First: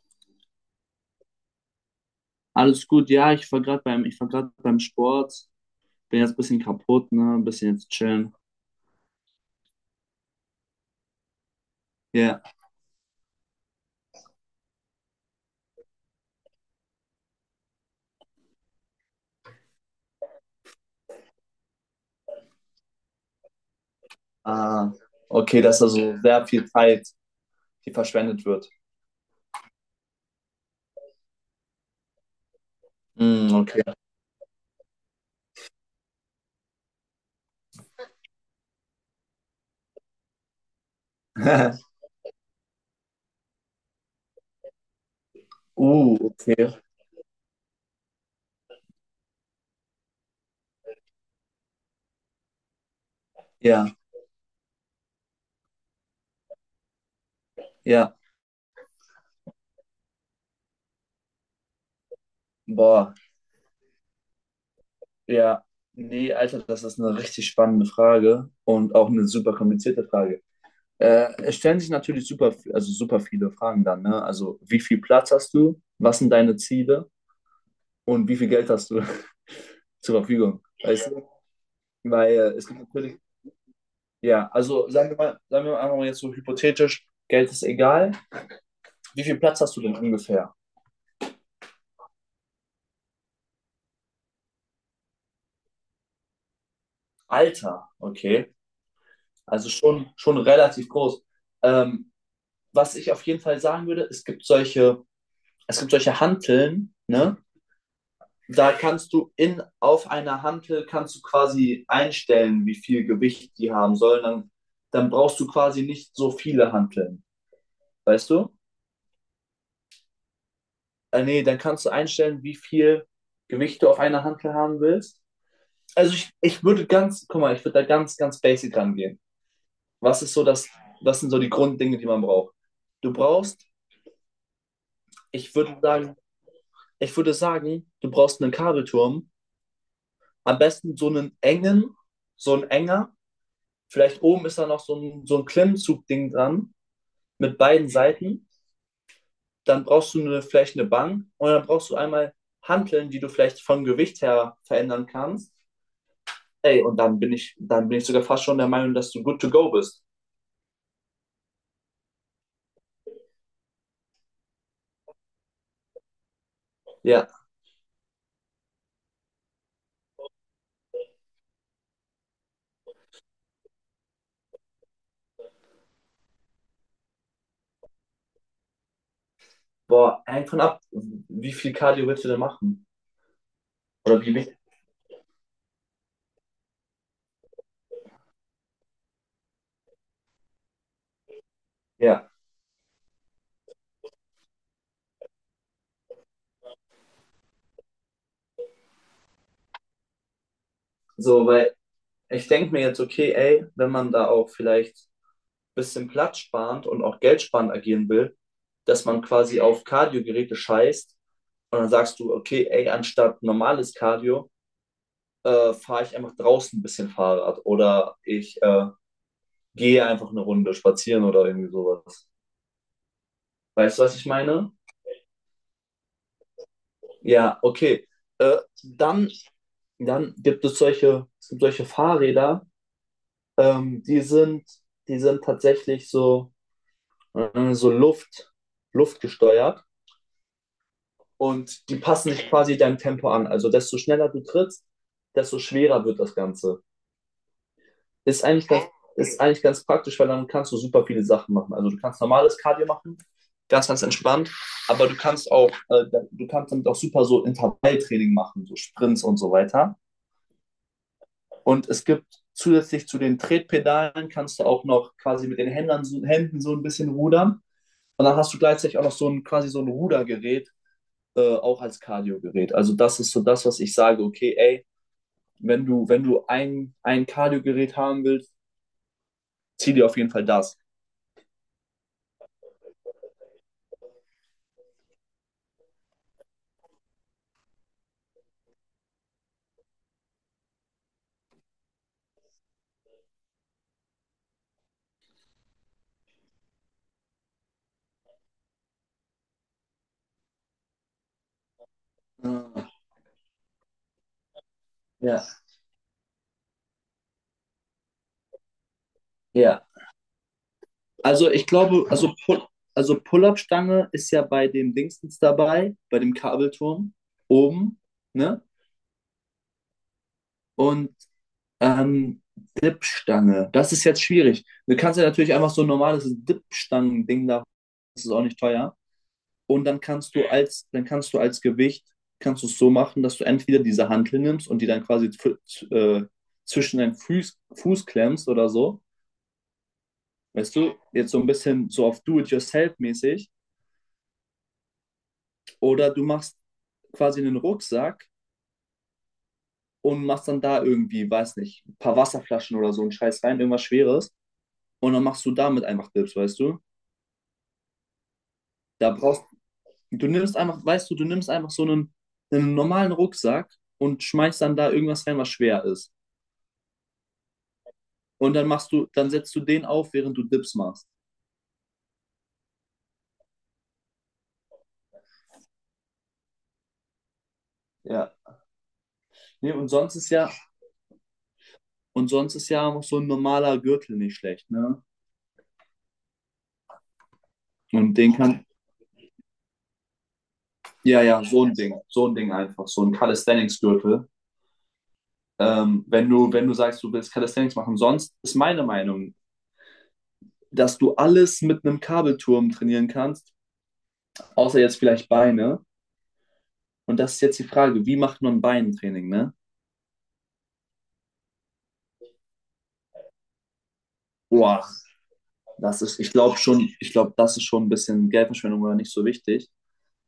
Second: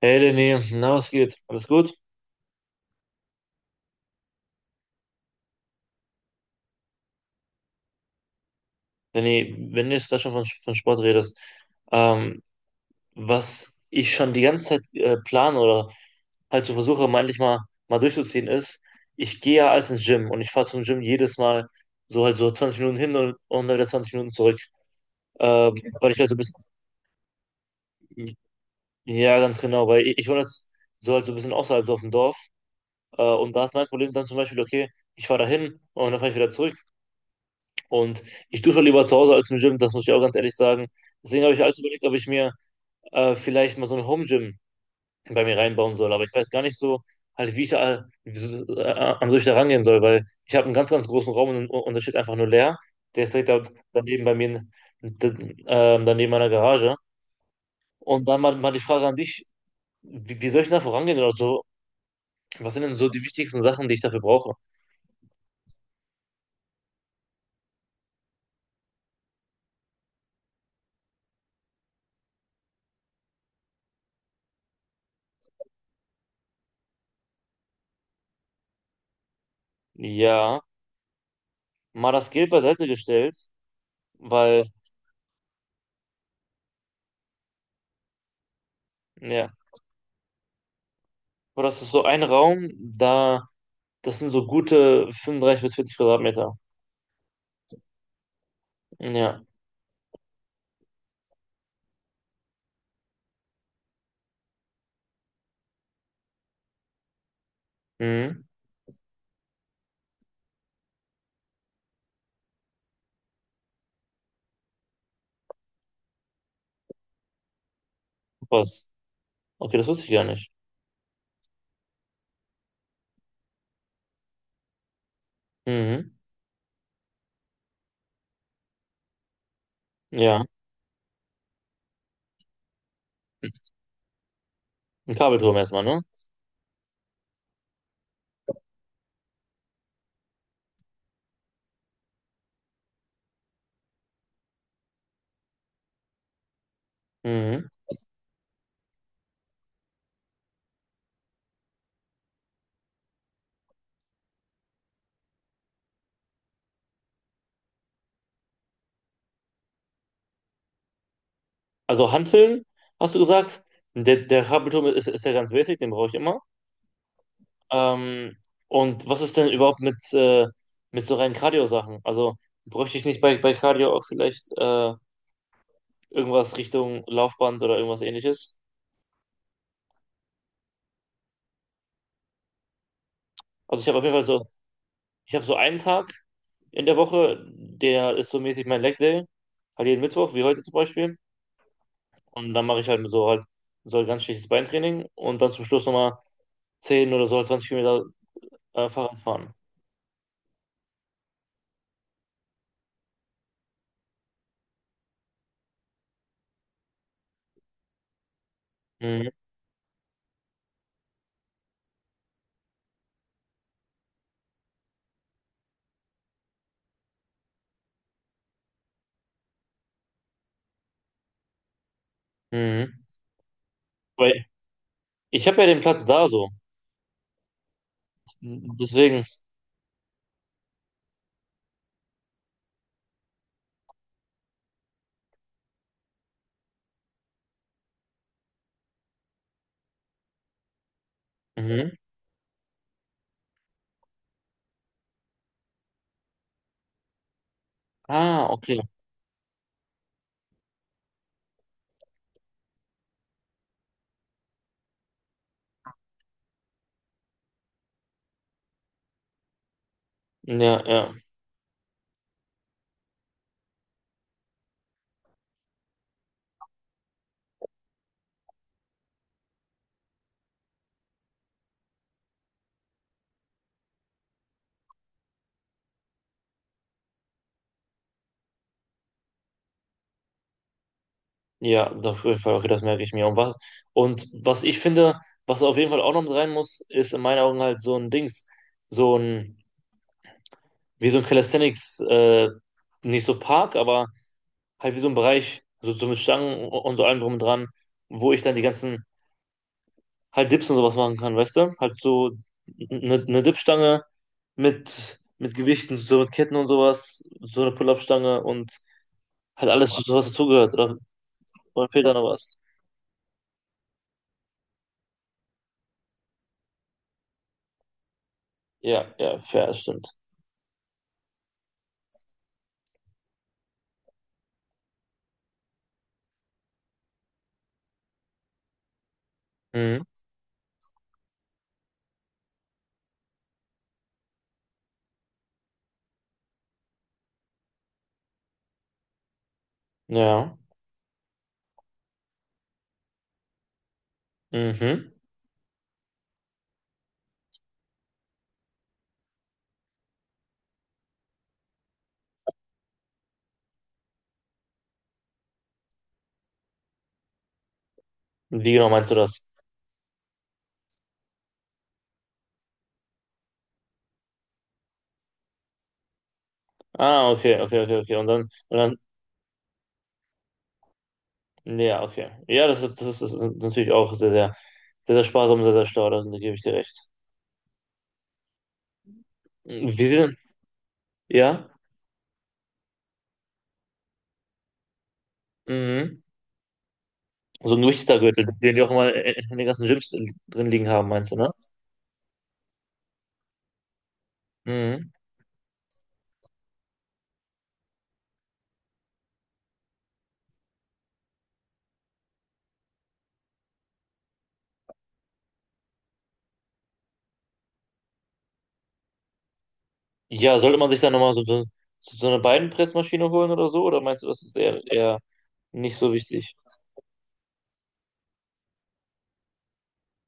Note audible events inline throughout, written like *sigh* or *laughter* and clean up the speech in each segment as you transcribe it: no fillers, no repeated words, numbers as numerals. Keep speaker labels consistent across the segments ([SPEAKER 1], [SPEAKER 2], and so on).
[SPEAKER 1] Hey Lenny, na was geht? Alles gut?
[SPEAKER 2] Alles gut, ja, ich war gerade beim Sport, bin jetzt ein bisschen kaputt, ne, ein bisschen jetzt chillen.
[SPEAKER 1] Lenny, wenn du jetzt gerade schon von Sport redest, ähm,
[SPEAKER 2] Ja,
[SPEAKER 1] was ich schon die ganze Zeit plane oder halt so versuche, mal endlich mal durchzuziehen, ist, ich gehe ja als ins Gym und ich fahre zum Gym jedes Mal so halt so 20 Minuten hin und dann wieder 20 Minuten zurück.
[SPEAKER 2] ah, okay, dass da
[SPEAKER 1] Okay, weil
[SPEAKER 2] so
[SPEAKER 1] ich halt so ein
[SPEAKER 2] sehr viel Zeit die
[SPEAKER 1] bisschen,
[SPEAKER 2] verschwendet wird.
[SPEAKER 1] ja ganz genau, weil ich wohne jetzt so halt so ein bisschen außerhalb so auf dem Dorf und
[SPEAKER 2] Hm,
[SPEAKER 1] da ist mein
[SPEAKER 2] okay.
[SPEAKER 1] Problem dann zum Beispiel, okay, ich fahre da hin und dann fahre ich wieder zurück. Und ich dusche lieber zu Hause als im Gym, das muss ich auch ganz ehrlich sagen. Deswegen habe ich alles überlegt,
[SPEAKER 2] *laughs*
[SPEAKER 1] ob ich mir vielleicht mal so ein Home-Gym bei mir reinbauen soll. Aber ich weiß gar
[SPEAKER 2] Okay.
[SPEAKER 1] nicht so, halt, wie ich da, wie so, an solche da rangehen soll, weil ich habe einen ganz, ganz großen Raum und da steht einfach nur leer. Der ist direkt da,
[SPEAKER 2] Ja,
[SPEAKER 1] daneben bei mir, d- daneben meiner Garage.
[SPEAKER 2] ja.
[SPEAKER 1] Und dann mal die Frage an dich, wie soll ich denn da vorangehen oder so? Was sind denn so
[SPEAKER 2] Boah,
[SPEAKER 1] die wichtigsten Sachen, die ich dafür brauche?
[SPEAKER 2] ja. Nee, Alter, das ist eine richtig spannende Frage und auch eine super komplizierte Frage. Es stellen sich natürlich super, also super viele Fragen dann, ne? Also, wie viel Platz hast du? Was sind deine Ziele? Und wie viel Geld hast du *laughs* zur
[SPEAKER 1] Ja,
[SPEAKER 2] Verfügung? Weißt du?
[SPEAKER 1] mal das
[SPEAKER 2] Weil
[SPEAKER 1] Geld
[SPEAKER 2] es gibt
[SPEAKER 1] beiseite
[SPEAKER 2] natürlich,
[SPEAKER 1] gestellt,
[SPEAKER 2] ja,
[SPEAKER 1] weil,
[SPEAKER 2] also sagen wir mal einfach mal jetzt so hypothetisch, Geld ist egal. Wie viel
[SPEAKER 1] ja.
[SPEAKER 2] Platz hast du denn ungefähr?
[SPEAKER 1] Boah, das ist so ein Raum, da, das sind so gute 35 bis 40 Quadratmeter.
[SPEAKER 2] Alter, okay.
[SPEAKER 1] Hm, ja.
[SPEAKER 2] Also schon relativ groß. Ähm, Was ich auf jeden Fall sagen würde, es gibt solche Hanteln, ne?
[SPEAKER 1] Mhm.
[SPEAKER 2] Da kannst du auf einer Hantel kannst du quasi einstellen, wie viel Gewicht die haben sollen. Dann brauchst du quasi nicht so viele Hanteln. Weißt du?
[SPEAKER 1] Was? Okay, das wusste ich gar nicht.
[SPEAKER 2] Nee, dann kannst du einstellen, wie viel Gewicht du auf einer Hantel haben willst.
[SPEAKER 1] Mhm.
[SPEAKER 2] Also ich guck mal, ich würde da ganz, ganz basic rangehen. Was ist
[SPEAKER 1] Ja.
[SPEAKER 2] so das, Was sind so die Grunddinge, die man braucht? Du brauchst,
[SPEAKER 1] Ein
[SPEAKER 2] ich
[SPEAKER 1] Kabelturm
[SPEAKER 2] würde
[SPEAKER 1] erstmal, ne?
[SPEAKER 2] sagen, Ich würde sagen, du brauchst einen Kabelturm, am besten so einen so ein enger. Vielleicht oben ist da noch so ein Klemmzugding dran mit
[SPEAKER 1] Mhm.
[SPEAKER 2] beiden Seiten. Dann brauchst du vielleicht eine Bank und dann brauchst du einmal Hanteln, die du vielleicht vom Gewicht her verändern kannst. Ey, und dann dann bin ich sogar fast schon der Meinung, dass du good to go bist.
[SPEAKER 1] Also Hanteln, hast du gesagt? Der Kabelturm ist, ist ja ganz basic, den brauche ich immer.
[SPEAKER 2] Ja,
[SPEAKER 1] Ähm, und was ist denn überhaupt mit so reinen Cardio-Sachen? Also bräuchte ich nicht bei Cardio auch vielleicht irgendwas Richtung Laufband oder irgendwas ähnliches?
[SPEAKER 2] boah, hängt von ab, wie viel Cardio willst du denn machen?
[SPEAKER 1] Also ich habe auf jeden
[SPEAKER 2] Oder
[SPEAKER 1] Fall
[SPEAKER 2] wie
[SPEAKER 1] so,
[SPEAKER 2] wichtig?
[SPEAKER 1] ich habe so einen Tag, in der Woche, der ist so mäßig mein Leg Day, halt jeden Mittwoch, wie heute zum Beispiel.
[SPEAKER 2] Ja,
[SPEAKER 1] Und dann mache ich halt so ein ganz schlechtes Beintraining und dann zum Schluss nochmal 10 oder so 20 Kilometer Fahrrad fahren.
[SPEAKER 2] so, weil ich denke mir jetzt, okay, ey, wenn man da auch vielleicht ein bisschen Platz sparend und auch geldsparend agieren will, dass man
[SPEAKER 1] Mhm.
[SPEAKER 2] quasi auf Cardio-Geräte scheißt und dann sagst du, okay, ey, anstatt normales Cardio, fahre ich einfach draußen ein bisschen Fahrrad oder ich gehe einfach eine Runde spazieren oder irgendwie sowas.
[SPEAKER 1] Mhm.
[SPEAKER 2] Weißt du, was ich
[SPEAKER 1] Weil
[SPEAKER 2] meine?
[SPEAKER 1] ich habe ja den Platz da so.
[SPEAKER 2] Ja, okay. Äh,
[SPEAKER 1] Deswegen.
[SPEAKER 2] Dann, es gibt solche Fahrräder, ähm, die sind, die sind tatsächlich so, äh, so Luft, luftgesteuert, und
[SPEAKER 1] Mhm.
[SPEAKER 2] die passen sich quasi deinem Tempo an. Also desto schneller du trittst, desto schwerer wird das Ganze. Ist
[SPEAKER 1] Ah,
[SPEAKER 2] eigentlich
[SPEAKER 1] okay.
[SPEAKER 2] ganz, ist eigentlich ganz praktisch, weil dann kannst du super viele Sachen machen. Also du kannst normales Cardio machen, ganz, ganz entspannt, aber du kannst damit auch super so Intervalltraining machen, so Sprints und so weiter.
[SPEAKER 1] Ja, ja.
[SPEAKER 2] Und es gibt zusätzlich zu den Tretpedalen kannst du auch noch quasi mit den Händen so ein bisschen rudern. Und dann hast du gleichzeitig auch noch so ein Rudergerät, auch als Cardio-Gerät. Also das ist so das, was ich sage, okay, ey, wenn wenn du ein Cardio-Gerät haben willst, zieh dir auf jeden Fall das.
[SPEAKER 1] Ja, auf jeden Fall, okay, das merke ich mir. Und was ich finde, was auf jeden Fall auch noch mit rein muss, ist in meinen Augen halt so ein Dings, so ein, wie so ein Calisthenics, nicht so Park, aber halt wie so ein Bereich, so mit Stangen und so allem drum und dran, wo ich dann die ganzen halt Dips und sowas machen kann, weißt du? Halt so eine Dipstange mit,
[SPEAKER 2] Ja,
[SPEAKER 1] mit Gewichten, so mit Ketten und sowas, so eine Pull-up-Stange und halt
[SPEAKER 2] ja.
[SPEAKER 1] alles, so was dazugehört. Oder,
[SPEAKER 2] Also ich
[SPEAKER 1] oder fehlt
[SPEAKER 2] glaube,
[SPEAKER 1] da noch
[SPEAKER 2] also,
[SPEAKER 1] was?
[SPEAKER 2] Also Pull-Up-Stange ist ja bei dem Dingstens dabei, bei dem Kabelturm oben, ne?
[SPEAKER 1] Ja, ja, fair, das stimmt.
[SPEAKER 2] Und Ähm, Dipstange. Das ist jetzt schwierig. Du kannst ja natürlich einfach so ein normales Dipstangen-Ding da. Das ist auch nicht teuer. Und
[SPEAKER 1] Mhm.
[SPEAKER 2] dann kannst du als Gewicht, kannst du es so machen, dass du entweder diese Hantel nimmst und die dann quasi zwischen deinen Fuß klemmst oder so.
[SPEAKER 1] Ja.
[SPEAKER 2] Weißt du, jetzt so ein bisschen so auf Do-it-yourself-mäßig.
[SPEAKER 1] Mhm.
[SPEAKER 2] Oder du machst quasi einen Rucksack und machst dann da irgendwie, weiß nicht, ein paar Wasserflaschen oder so einen Scheiß rein, irgendwas Schweres. Und dann machst du damit einfach Dips, weißt du?
[SPEAKER 1] Wie genau meinst
[SPEAKER 2] Da
[SPEAKER 1] du
[SPEAKER 2] brauchst
[SPEAKER 1] das?
[SPEAKER 2] du nimmst einfach, weißt du, du nimmst einfach einen normalen Rucksack und schmeißt dann da irgendwas rein, was schwer ist.
[SPEAKER 1] Ah, okay, okay, okay, okay.
[SPEAKER 2] Und dann
[SPEAKER 1] Und dann,
[SPEAKER 2] dann setzt du den auf, während du Dips machst.
[SPEAKER 1] nee, ja, okay. Ja, das ist natürlich auch sehr, sehr, sehr, sehr sparsam, sehr, sehr schlau, da gebe ich dir recht.
[SPEAKER 2] Ja. Nee,
[SPEAKER 1] Wie sieht Ja?
[SPEAKER 2] und sonst ist ja auch so ein normaler Gürtel nicht schlecht, ne?
[SPEAKER 1] Mhm. So ein
[SPEAKER 2] Und den
[SPEAKER 1] Richter-Gürtel,
[SPEAKER 2] kann,
[SPEAKER 1] den die auch immer in den ganzen Gyms drin liegen haben,
[SPEAKER 2] ja,
[SPEAKER 1] meinst du,
[SPEAKER 2] ja,
[SPEAKER 1] ne?
[SPEAKER 2] so ein Ding, einfach, so ein Calisthenics-Gürtel.
[SPEAKER 1] Mhm.
[SPEAKER 2] Wenn wenn du sagst, du willst Calisthenics machen, sonst ist meine Meinung, dass du alles mit einem Kabelturm trainieren kannst, außer jetzt vielleicht Beine. Und das ist jetzt die Frage, wie macht man Beintraining, ne?
[SPEAKER 1] Ja, sollte man sich dann nochmal so eine Beinpressmaschine holen oder so? Oder meinst du, das ist eher,
[SPEAKER 2] Boah,
[SPEAKER 1] eher nicht so
[SPEAKER 2] ich
[SPEAKER 1] wichtig?
[SPEAKER 2] glaube schon, ich glaube, das ist schon ein bisschen Geldverschwendung oder nicht so wichtig.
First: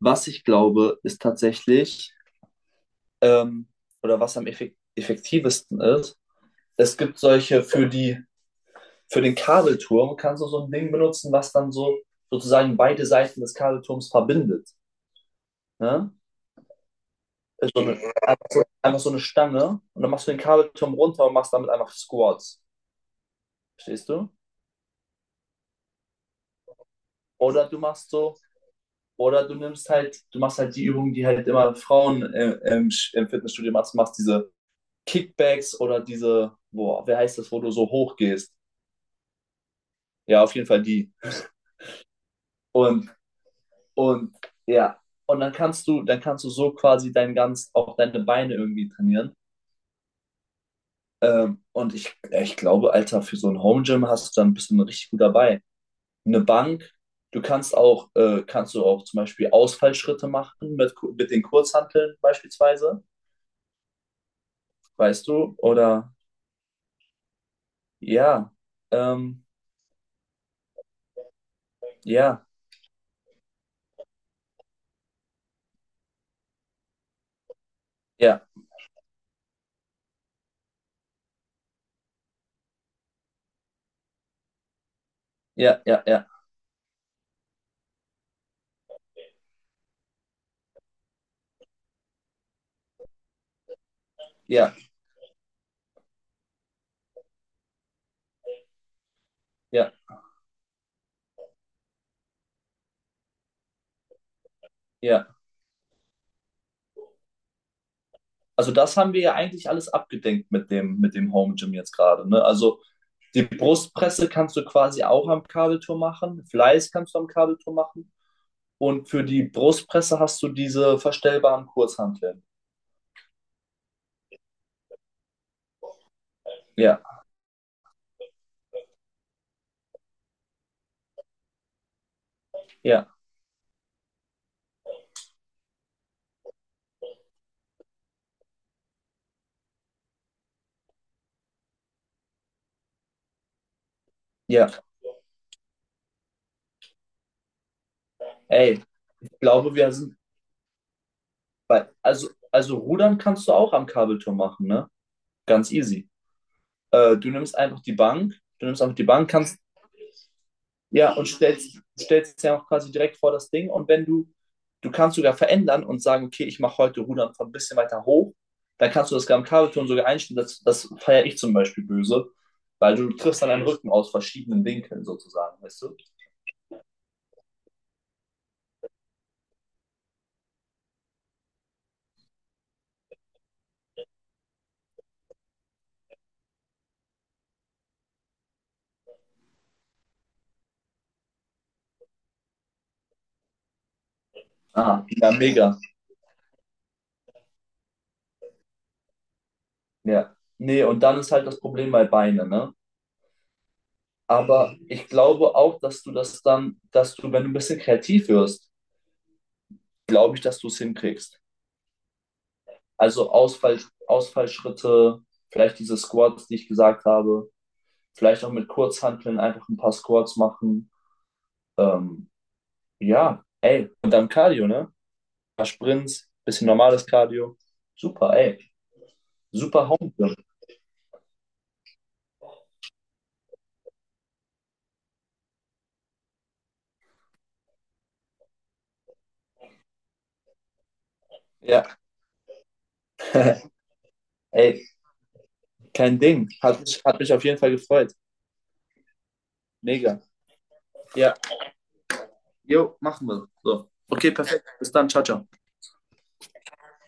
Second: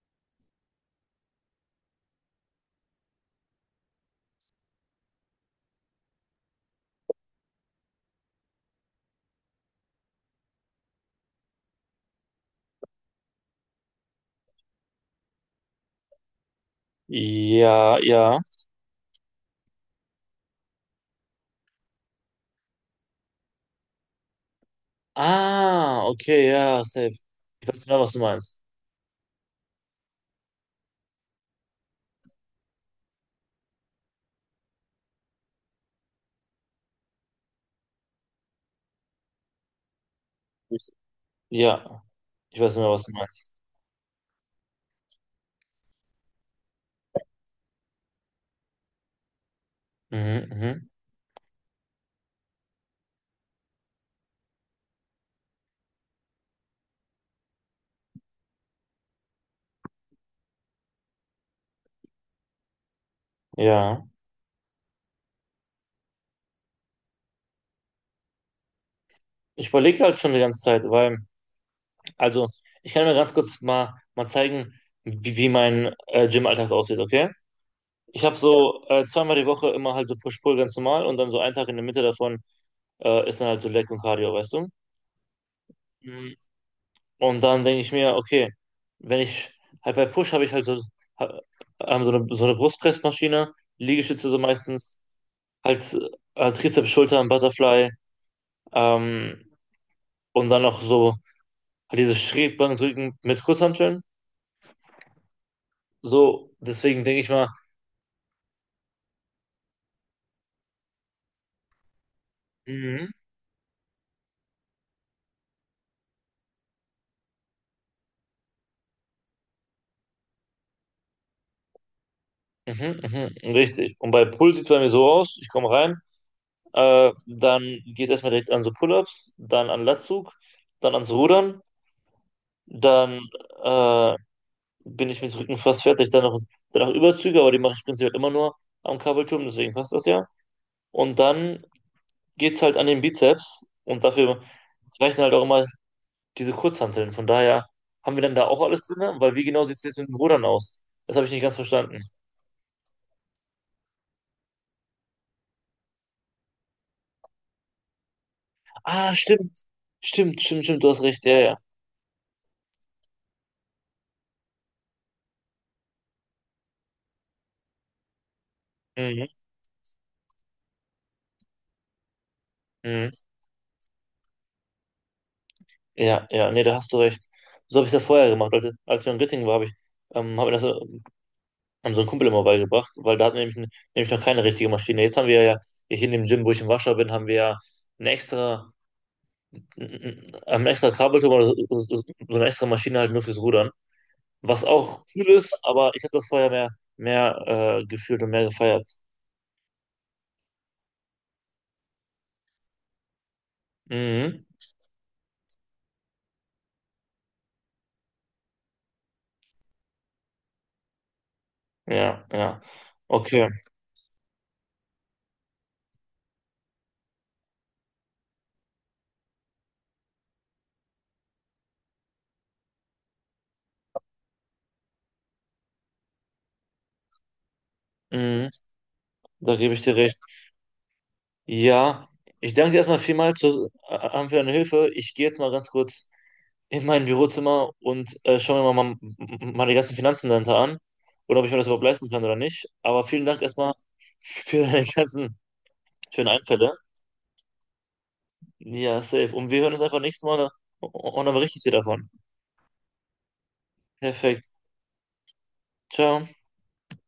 [SPEAKER 2] Was ich glaube, ist tatsächlich, ähm, oder was am effektivsten ist, es gibt solche für den Kabelturm kannst du so ein Ding benutzen, was dann so sozusagen beide Seiten des Kabelturms verbindet. Ne? Ist
[SPEAKER 1] Ja, ja.
[SPEAKER 2] einfach so eine Stange, und dann machst du den Kabelturm runter und machst damit einfach Squats. Verstehst du?
[SPEAKER 1] Ah, okay, ja, safe. Ich
[SPEAKER 2] Oder du
[SPEAKER 1] weiß genau,
[SPEAKER 2] machst
[SPEAKER 1] was du
[SPEAKER 2] so
[SPEAKER 1] meinst.
[SPEAKER 2] Oder du nimmst halt, du machst halt die Übungen, die halt immer Frauen im Fitnessstudio machst, diese Kickbacks oder boah, wer heißt das, wo du so hoch gehst? Ja, auf jeden Fall
[SPEAKER 1] Ich,
[SPEAKER 2] die.
[SPEAKER 1] ja, ich weiß genau, was du
[SPEAKER 2] Und,
[SPEAKER 1] meinst.
[SPEAKER 2] und ja, und dann dann kannst du so quasi auch deine Beine irgendwie trainieren.
[SPEAKER 1] Mhm, mhm,
[SPEAKER 2] Und ja, ich glaube, Alter, für so ein Home Gym hast du dann bist du dann richtig gut dabei. Eine Bank, kannst du auch zum Beispiel Ausfallschritte machen mit den Kurzhanteln beispielsweise,
[SPEAKER 1] ja.
[SPEAKER 2] weißt du, Ja, ähm,
[SPEAKER 1] Ich überlege halt schon die ganze Zeit, weil,
[SPEAKER 2] ja,
[SPEAKER 1] also, ich kann mir ganz kurz mal zeigen, wie mein Gym-Alltag aussieht, okay? Ich habe
[SPEAKER 2] ja,
[SPEAKER 1] so zweimal die Woche immer halt so Push-Pull ganz normal und dann so einen Tag in der Mitte davon ist dann halt so Leg und Cardio, weißt du?
[SPEAKER 2] ja, ja, ja,
[SPEAKER 1] Mhm. Und dann denke ich mir, okay, wenn ich halt bei Push habe ich halt so, ha- so eine Brustpressmaschine, Liegestütze so
[SPEAKER 2] ja,
[SPEAKER 1] meistens, halt Trizeps, Schultern, Butterfly, ähm,
[SPEAKER 2] ja,
[SPEAKER 1] und dann noch so halt diese Schrägbankdrücken mit Kurzhanteln.
[SPEAKER 2] ja.
[SPEAKER 1] So, deswegen denke ich mal,
[SPEAKER 2] Also das haben wir ja eigentlich alles abgedenkt mit dem Home Gym jetzt gerade, ne? Also
[SPEAKER 1] mhm,
[SPEAKER 2] die Brustpresse kannst du quasi auch am Kabelturm machen, Fleiß kannst du am Kabelturm machen, und für die Brustpresse hast du diese verstellbaren Kurzhanteln.
[SPEAKER 1] mhm, mhm, richtig. Und bei Pull sieht es bei mir so aus, ich komme rein.
[SPEAKER 2] Ja,
[SPEAKER 1] Dann geht es erstmal direkt an so Pull-ups, dann an Latzug, dann ans Rudern,
[SPEAKER 2] ja,
[SPEAKER 1] dann äh, bin ich mit Rücken fast fertig. Dann noch Überzüge, aber die mache ich prinzipiell immer nur am Kabelturm, deswegen passt das ja. Und dann geht es halt an den Bizeps und dafür
[SPEAKER 2] ja.
[SPEAKER 1] reichen halt auch immer diese Kurzhanteln. Von daher haben wir dann da auch
[SPEAKER 2] Ey,
[SPEAKER 1] alles drin, weil
[SPEAKER 2] ich
[SPEAKER 1] wie genau
[SPEAKER 2] glaube,
[SPEAKER 1] sieht es
[SPEAKER 2] wir
[SPEAKER 1] jetzt mit dem
[SPEAKER 2] sind
[SPEAKER 1] Rudern aus? Das habe ich nicht ganz
[SPEAKER 2] bei,
[SPEAKER 1] verstanden.
[SPEAKER 2] also Rudern kannst du auch am Kabelturm machen, ne? Ganz easy. Du nimmst einfach die Bank,
[SPEAKER 1] Ah,
[SPEAKER 2] Kannst
[SPEAKER 1] stimmt. Stimmt, stimmt, stimmt, du hast
[SPEAKER 2] ja,
[SPEAKER 1] recht.
[SPEAKER 2] und
[SPEAKER 1] Ja, ja.
[SPEAKER 2] stellst ja auch quasi direkt vor das Ding. Und wenn du, Du kannst sogar verändern und sagen, okay, ich mache heute Rudern von ein bisschen weiter hoch, dann kannst du das
[SPEAKER 1] Mhm.
[SPEAKER 2] am Kabelturnen sogar einstellen. Das feiere ich zum Beispiel böse, weil
[SPEAKER 1] Mhm.
[SPEAKER 2] du triffst dann einen Rücken aus verschiedenen Winkeln sozusagen, weißt du?
[SPEAKER 1] Ja, ja, nee, da hast du recht. So habe ich es ja vorher gemacht. Als wir in Göttingen waren, hab mir das an so einen Kumpel immer beigebracht, weil da hatten wir nämlich noch keine richtige Maschine. Jetzt haben wir ja, hier in dem Gym, wo ich im Warschau bin, haben wir ja eine extra, einen extra Kabelturm oder so eine extra Maschine halt nur fürs Rudern. Was auch
[SPEAKER 2] Ah,
[SPEAKER 1] cool
[SPEAKER 2] ja,
[SPEAKER 1] ist,
[SPEAKER 2] mega.
[SPEAKER 1] aber ich habe das vorher mehr gefühlt und mehr gefeiert.
[SPEAKER 2] Ja. Nee, und dann ist halt das Problem bei Beine, ne?
[SPEAKER 1] Mhm.
[SPEAKER 2] Aber ich glaube auch, dass du, wenn du ein bisschen kreativ wirst, glaube ich, dass du es hinkriegst.
[SPEAKER 1] Ja, ja.
[SPEAKER 2] Also
[SPEAKER 1] Okay.
[SPEAKER 2] Ausfallschritte, vielleicht diese Squats, die ich gesagt habe, vielleicht auch mit Kurzhanteln einfach ein paar Squats machen. Ähm, ja, ey, und dann Cardio, ne? Ein paar Sprints, bisschen normales Cardio. Super,
[SPEAKER 1] Mhm.
[SPEAKER 2] ey.
[SPEAKER 1] Da gebe ich
[SPEAKER 2] Super
[SPEAKER 1] dir
[SPEAKER 2] Home
[SPEAKER 1] recht.
[SPEAKER 2] Gym.
[SPEAKER 1] Ja, ich danke dir erstmal vielmals für deine Hilfe. Ich gehe jetzt mal ganz kurz in mein Bürozimmer und schaue mir mal meine ganzen Finanzen dahinter an oder ob ich mir das überhaupt
[SPEAKER 2] Ja,
[SPEAKER 1] leisten kann oder nicht. Aber vielen Dank
[SPEAKER 2] *laughs*
[SPEAKER 1] erstmal für
[SPEAKER 2] ey,
[SPEAKER 1] deine ganzen
[SPEAKER 2] kein
[SPEAKER 1] schönen
[SPEAKER 2] Ding.
[SPEAKER 1] Einfälle.
[SPEAKER 2] Hat mich auf jeden Fall gefreut.
[SPEAKER 1] Ja, safe. Und wir hören uns einfach
[SPEAKER 2] Mega.
[SPEAKER 1] nächstes Mal und dann
[SPEAKER 2] Ja,
[SPEAKER 1] berichte ich dir davon.
[SPEAKER 2] jo, machen wir. So. Okay,
[SPEAKER 1] Perfekt.
[SPEAKER 2] perfekt. Bis dann. Ciao, ciao.
[SPEAKER 1] Ciao.